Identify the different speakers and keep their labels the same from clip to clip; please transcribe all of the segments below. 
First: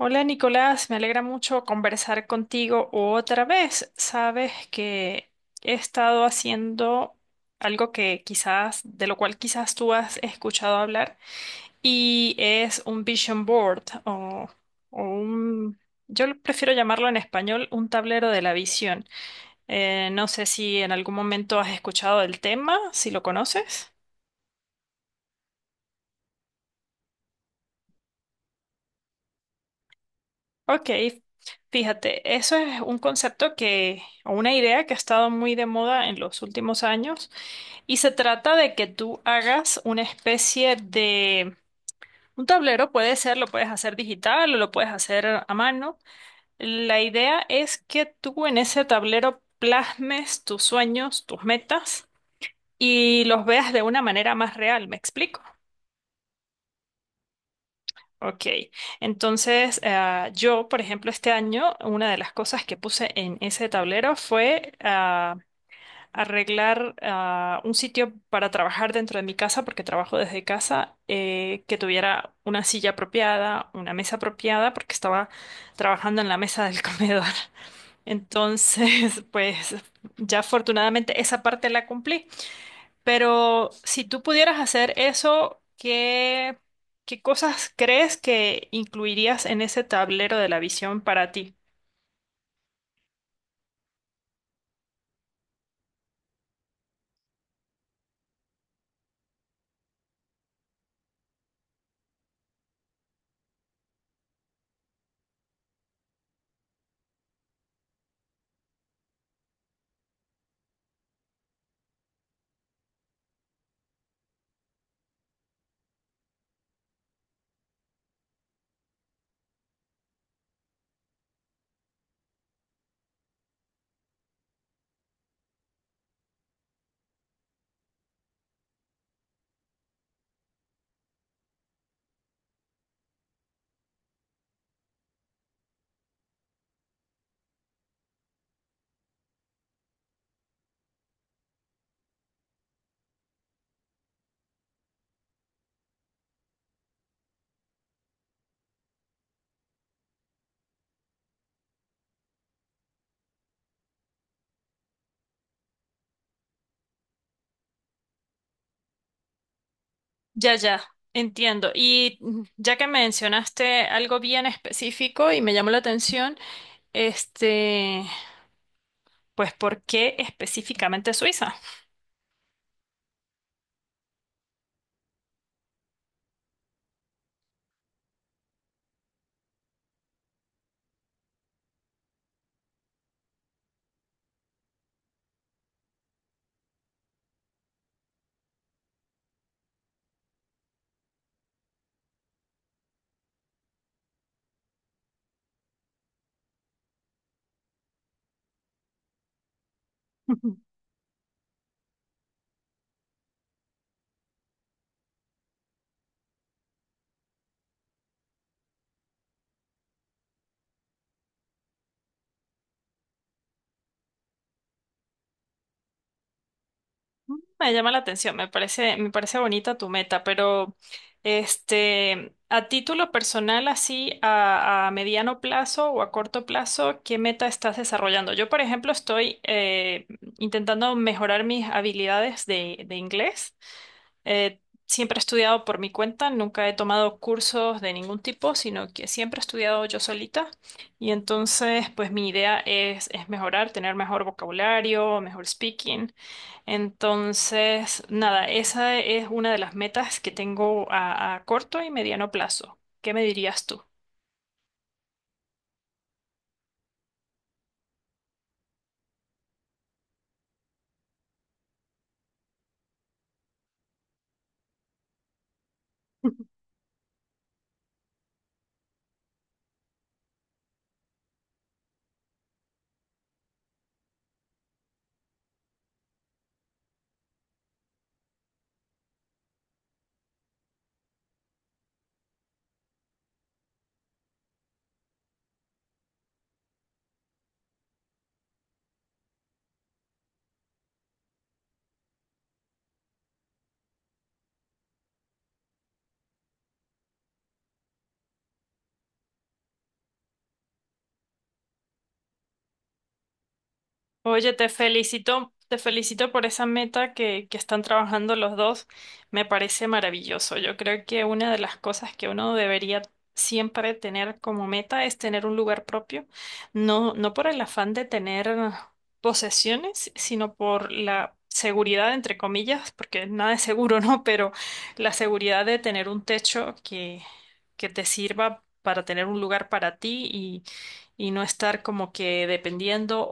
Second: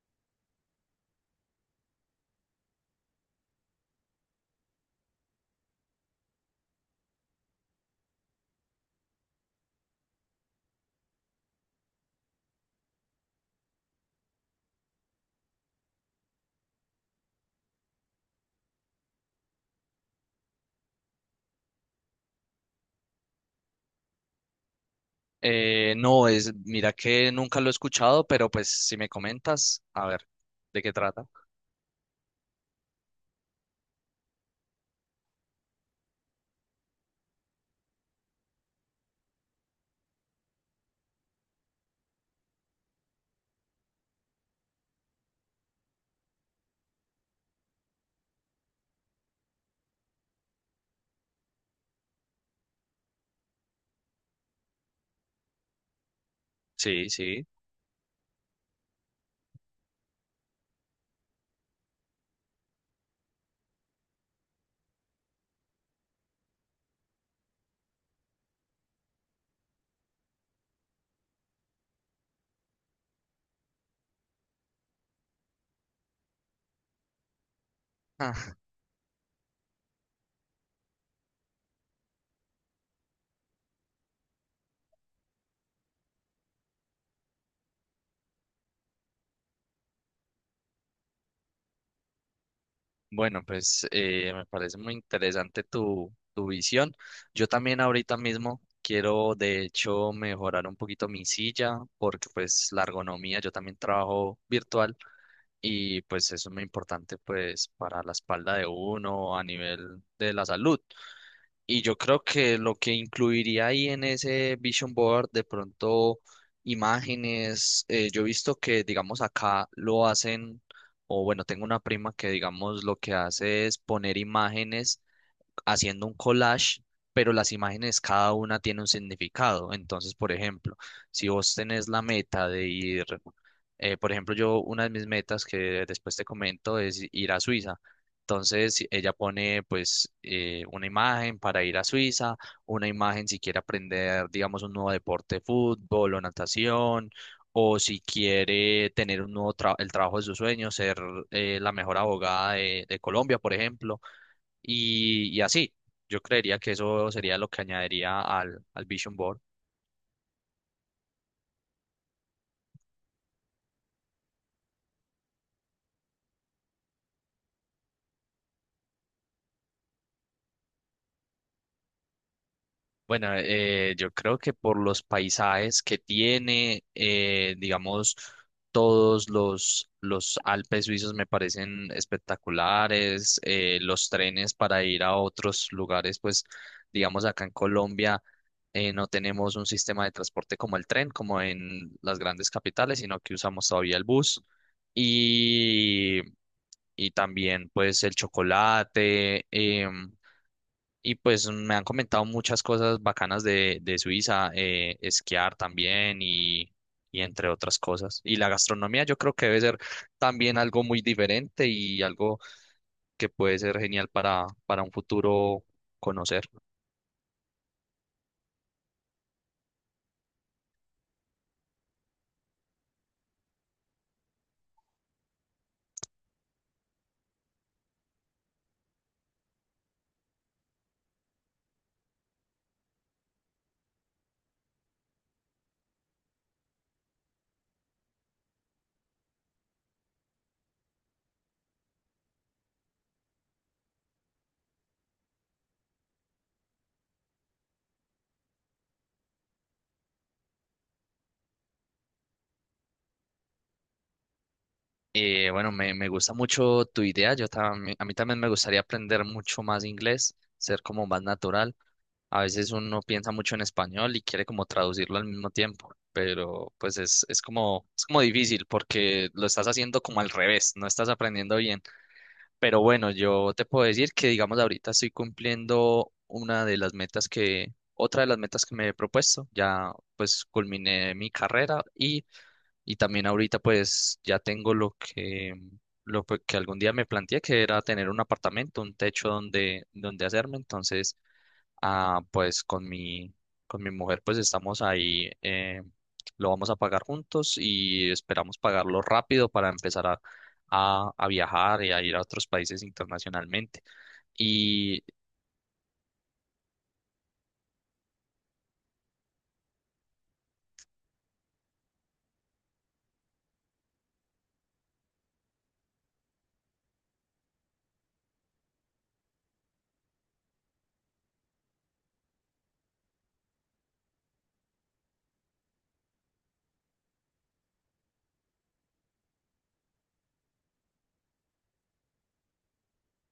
Speaker 1: Hola Nicolás, me alegra mucho conversar contigo otra vez. Sabes que he estado haciendo algo que quizás, de lo cual quizás tú has escuchado hablar, y es un vision board o un, yo lo prefiero llamarlo en español, un tablero de la visión. No sé si en algún momento has escuchado del tema, si lo conoces.
Speaker 2: No, es, mira que nunca lo he escuchado, pero pues si me comentas, a ver, ¿de
Speaker 1: Ok,
Speaker 2: qué trata?
Speaker 1: fíjate, eso es un concepto o una idea que ha estado muy de moda en los últimos años y se trata de que tú hagas una especie de, un tablero puede ser, lo puedes hacer digital o lo puedes hacer a mano. La idea es que tú en ese tablero plasmes tus sueños, tus metas y los veas de una manera más real, ¿me explico?
Speaker 2: Sí, sí.
Speaker 1: Ok, entonces yo, por ejemplo, este año, una de las cosas que puse en ese tablero fue arreglar un sitio para trabajar dentro de mi casa, porque trabajo desde casa, que tuviera una silla apropiada, una mesa apropiada, porque estaba trabajando en la mesa del comedor.
Speaker 2: Ah,
Speaker 1: Entonces, pues ya afortunadamente esa parte la cumplí. Pero si tú pudieras hacer eso, ¿ qué cosas crees que incluirías en ese tablero de la visión para ti?
Speaker 2: bueno, pues me parece muy interesante tu visión. Yo también ahorita mismo quiero, de hecho, mejorar un poquito mi silla, porque pues la ergonomía, yo también trabajo virtual y pues eso es muy importante pues para la espalda de uno a nivel de la salud. Y yo creo que lo que incluiría ahí en ese vision board, de pronto imágenes, yo he visto que, digamos, acá lo hacen, o bueno, tengo una prima que, digamos, lo que hace es poner imágenes haciendo un collage, pero las imágenes cada una tiene un significado. Entonces, por ejemplo, si vos tenés la meta de ir, por ejemplo, yo una de mis metas que después te comento es ir a Suiza. Ella pone pues una imagen para ir a Suiza, una imagen si quiere aprender, digamos, un nuevo deporte, fútbol o natación, o si quiere tener un el trabajo de sus sueños, ser la mejor abogada de Colombia, por ejemplo. Y así, yo creería que eso sería lo que añadiría al Vision Board.
Speaker 1: Ya, ya, entiendo. Y ya que mencionaste algo bien específico y me llamó la atención, este, pues, ¿por qué específicamente Suiza?
Speaker 2: Bueno, yo creo que por los paisajes que tiene, digamos, todos los Alpes suizos me parecen espectaculares, los trenes para ir a otros lugares, pues, digamos, acá en Colombia no tenemos un sistema de transporte como el tren, como en las grandes capitales, sino que usamos todavía el bus. Y y también pues el chocolate. Y pues me han comentado muchas cosas bacanas de Suiza, esquiar también y entre otras cosas. Y la gastronomía yo creo que debe ser también algo muy diferente y algo que puede ser genial para un futuro conocer.
Speaker 1: Me llama la atención, me parece bonita tu meta, pero este, a título personal, así a mediano plazo o a corto plazo, ¿qué meta estás desarrollando? Yo, por ejemplo, estoy intentando mejorar mis habilidades de inglés. Eh, Siempre he estudiado por mi cuenta, nunca he tomado cursos de ningún tipo, sino que siempre he estudiado yo solita. Y entonces, pues mi idea es mejorar, tener mejor vocabulario, mejor speaking. Entonces, nada, esa es una de las metas que tengo a corto y mediano plazo. ¿Qué me dirías tú?
Speaker 2: Bueno, me gusta mucho tu idea. Yo también, a mí también me gustaría aprender mucho más inglés, ser como más natural. A veces uno piensa mucho en español y quiere como traducirlo al mismo tiempo, pero pues es como difícil porque lo estás haciendo como al revés, no estás aprendiendo bien. Pero bueno, yo te puedo decir que digamos ahorita estoy cumpliendo una de las metas que, otra de las metas que me he propuesto. Ya pues culminé mi carrera y también ahorita pues ya tengo lo que, que algún día me planteé, que era tener un apartamento, un techo donde, donde hacerme. Entonces, ah, pues con mi mujer pues estamos ahí, lo vamos a pagar juntos y esperamos pagarlo rápido para empezar a viajar y a ir a otros países internacionalmente.
Speaker 1: Oye,
Speaker 2: Y
Speaker 1: te felicito por esa meta que están trabajando los dos. Me parece maravilloso. Yo creo que una de las cosas que uno debería siempre tener como meta es tener un lugar propio, no, no por el afán de tener posesiones, sino por la seguridad, entre comillas, porque nada es seguro, ¿no? Pero la seguridad de tener un techo que te sirva para tener un lugar para ti y no estar como que dependiendo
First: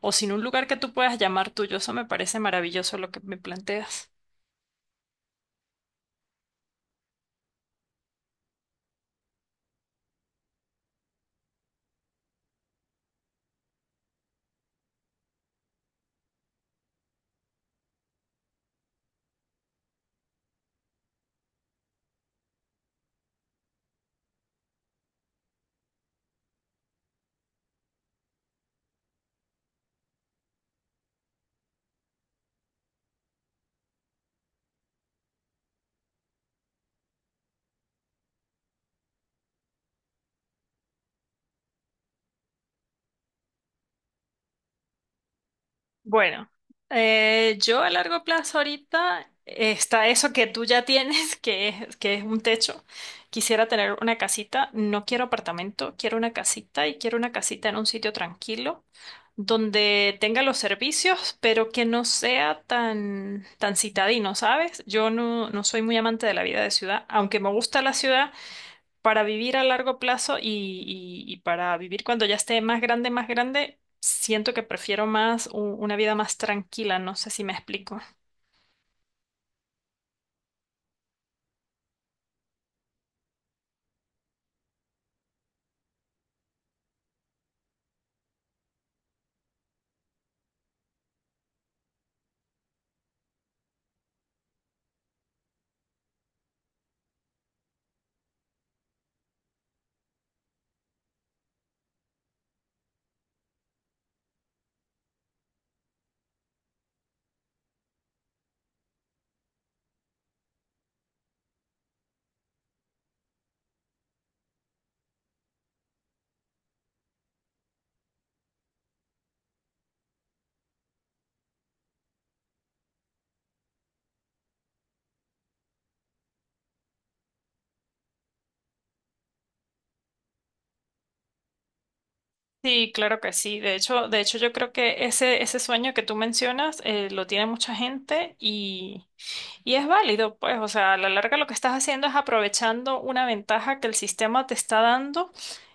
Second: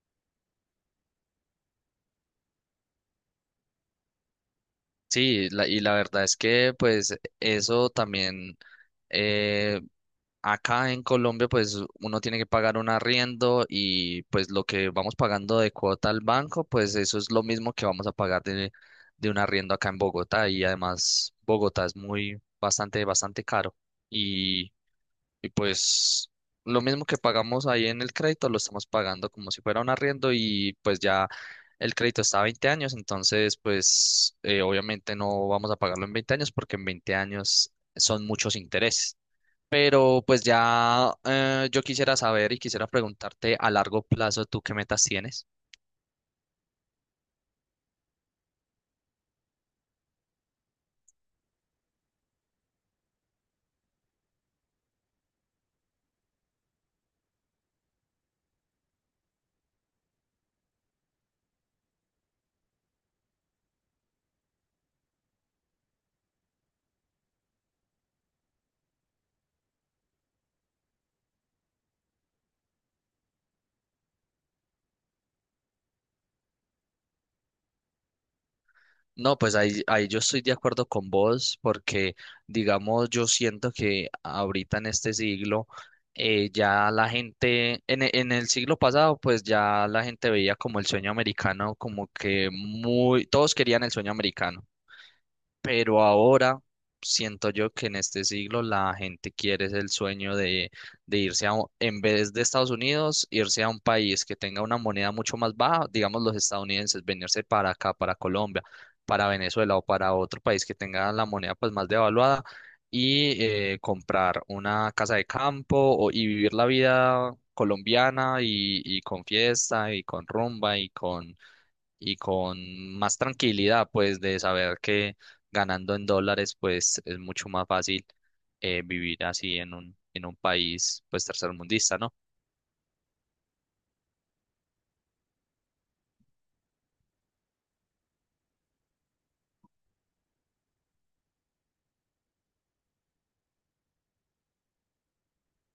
Speaker 1: o sin un lugar que tú puedas llamar tuyo. Eso me parece maravilloso lo que me planteas.
Speaker 2: sí, y la verdad es que pues eso también eh, acá en Colombia pues uno tiene que pagar un arriendo y pues lo que vamos pagando de cuota al banco pues eso es lo mismo que vamos a pagar de un arriendo acá en Bogotá y además Bogotá es muy bastante bastante caro y pues lo mismo que pagamos ahí en el crédito, lo estamos pagando como si fuera un arriendo y pues ya el crédito está a 20 años, entonces pues obviamente no vamos a pagarlo en 20 años porque en 20 años son muchos intereses. Pero pues ya yo quisiera saber y quisiera preguntarte a largo plazo, ¿tú qué metas tienes?
Speaker 1: Bueno, yo a largo plazo ahorita está eso que tú ya tienes, que es un techo. Quisiera tener una casita, no quiero apartamento, quiero una casita y quiero una casita en un sitio tranquilo, donde tenga los servicios, pero que no sea tan, tan citadino, ¿sabes? Yo no, no soy muy amante de la vida de ciudad, aunque me gusta la ciudad. Para vivir a largo plazo y para vivir cuando ya esté más grande, siento que prefiero más una vida más tranquila, no sé si me explico.
Speaker 2: No, pues ahí yo estoy de acuerdo con vos porque, digamos, yo siento que ahorita en este siglo ya la gente, en el siglo pasado, pues ya la gente veía como el sueño americano, como que muy, todos querían el sueño americano. Pero ahora siento yo que en este siglo la gente quiere es el sueño de irse a, en vez de Estados Unidos, irse a un país que tenga una moneda mucho más baja, digamos los estadounidenses, venirse para acá, para Colombia, para Venezuela o para otro país que tenga la moneda pues más devaluada y comprar una casa de campo y vivir la vida colombiana y con fiesta y con rumba y con más tranquilidad, pues, de saber que ganando en dólares, pues, es mucho más fácil vivir así en un país, pues, tercermundista, ¿no?
Speaker 1: Sí, claro que sí. De hecho yo creo que ese sueño que tú mencionas lo tiene mucha gente y es válido, pues, o sea, a la larga lo que estás haciendo es aprovechando una ventaja que el sistema te está dando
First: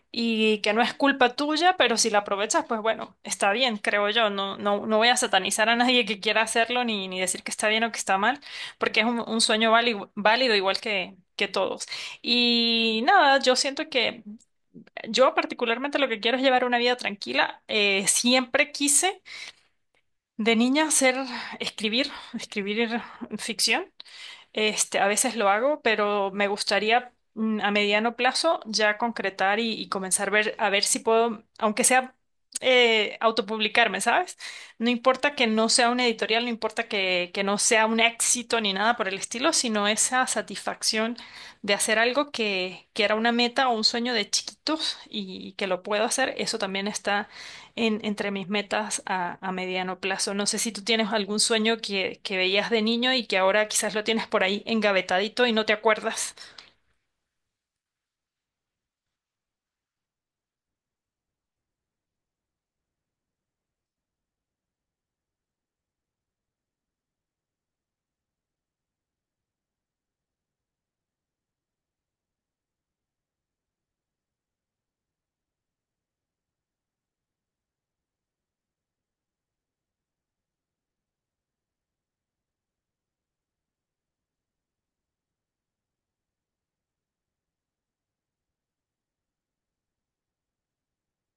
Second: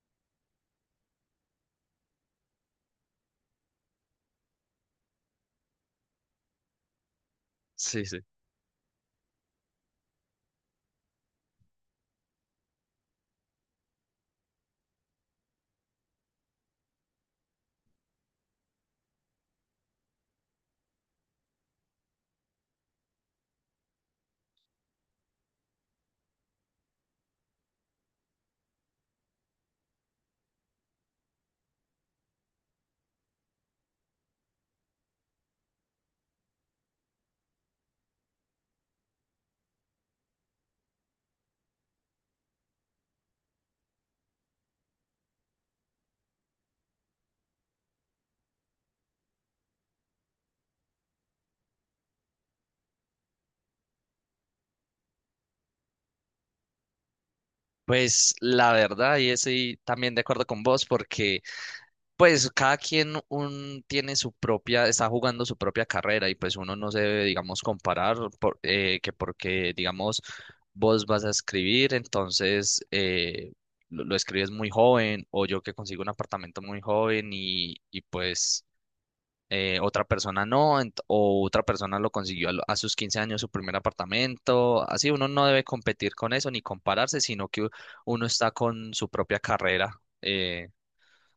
Speaker 1: y que no es culpa tuya, pero si la aprovechas, pues bueno, está bien, creo yo. No, no, no voy a satanizar a nadie que quiera hacerlo ni decir que está bien o que
Speaker 2: Sí,
Speaker 1: está
Speaker 2: sí.
Speaker 1: mal, porque es un sueño válido, válido igual que todos. Y nada, yo siento que yo particularmente lo que quiero es llevar una vida tranquila. Siempre quise de niña hacer, escribir, escribir ficción. Este, a veces lo hago, pero me gustaría a mediano plazo ya concretar y comenzar a ver si puedo, aunque sea autopublicarme, ¿sabes? No importa que no sea una editorial, no importa que no sea un éxito ni nada por el estilo, sino esa satisfacción de hacer algo que era una meta o un sueño de chiquitos que lo puedo hacer, eso también está entre mis metas a mediano plazo. No sé si tú tienes algún sueño que veías de niño y que ahora quizás lo tienes por ahí engavetadito y no te acuerdas.
Speaker 2: Pues, la verdad, y estoy también de acuerdo con vos, porque pues cada quien un, tiene su propia, está jugando su propia carrera y pues uno no se debe, digamos, que porque, digamos, vos vas a escribir, entonces lo escribes muy joven o yo que consigo un apartamento muy joven y pues otra persona no, o otra persona lo consiguió a, a sus 15 años su primer apartamento, así uno no debe competir con eso ni compararse, sino que uno está con su propia carrera. eh,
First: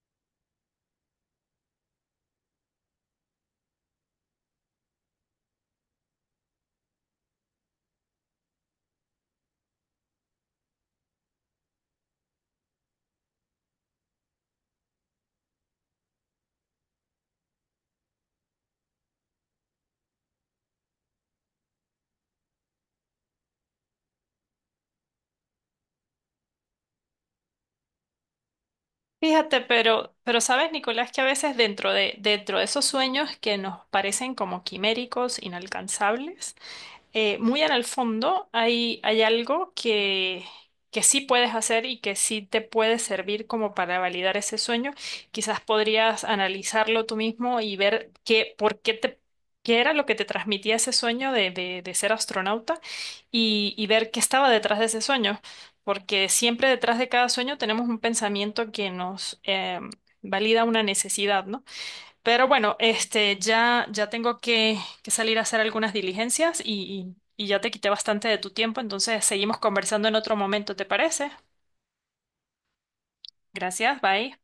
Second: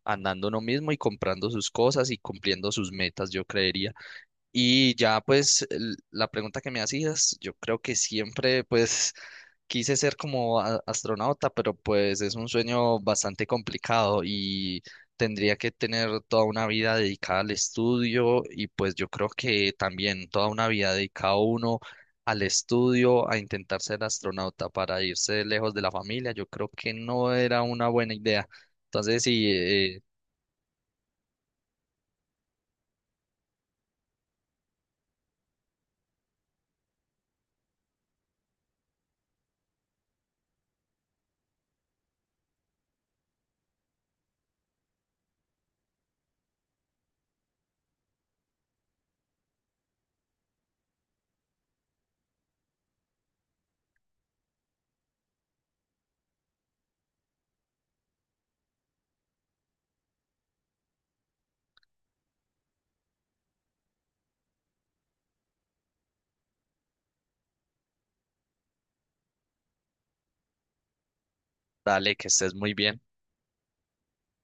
Speaker 2: Andando uno mismo y comprando sus cosas y cumpliendo sus metas, yo creería. Y ya pues la pregunta que me hacías, yo creo que siempre pues quise ser como astronauta, pero pues es un sueño bastante complicado y tendría que tener toda una vida dedicada al estudio y pues yo creo que también toda una vida dedicada uno al estudio, a intentar ser astronauta para irse lejos de la familia, yo creo que no era una buena idea. Entonces, sí,
Speaker 1: Fíjate, pero sabes, Nicolás, que a veces dentro dentro de esos sueños que nos parecen como quiméricos, inalcanzables, muy en el fondo hay algo que sí puedes hacer y que sí te puede servir como para validar ese sueño. Quizás podrías analizarlo tú mismo y ver por qué qué era lo que te transmitía ese sueño de ser astronauta y ver qué estaba detrás de ese sueño. Porque siempre detrás de cada sueño tenemos un pensamiento que nos em, valida una necesidad, ¿no? Pero bueno, este, ya, ya tengo que salir a hacer algunas diligencias y ya te quité bastante de tu tiempo, entonces seguimos conversando en otro momento, ¿te parece?
Speaker 2: dale, que estés muy bien.
Speaker 1: Gracias, bye.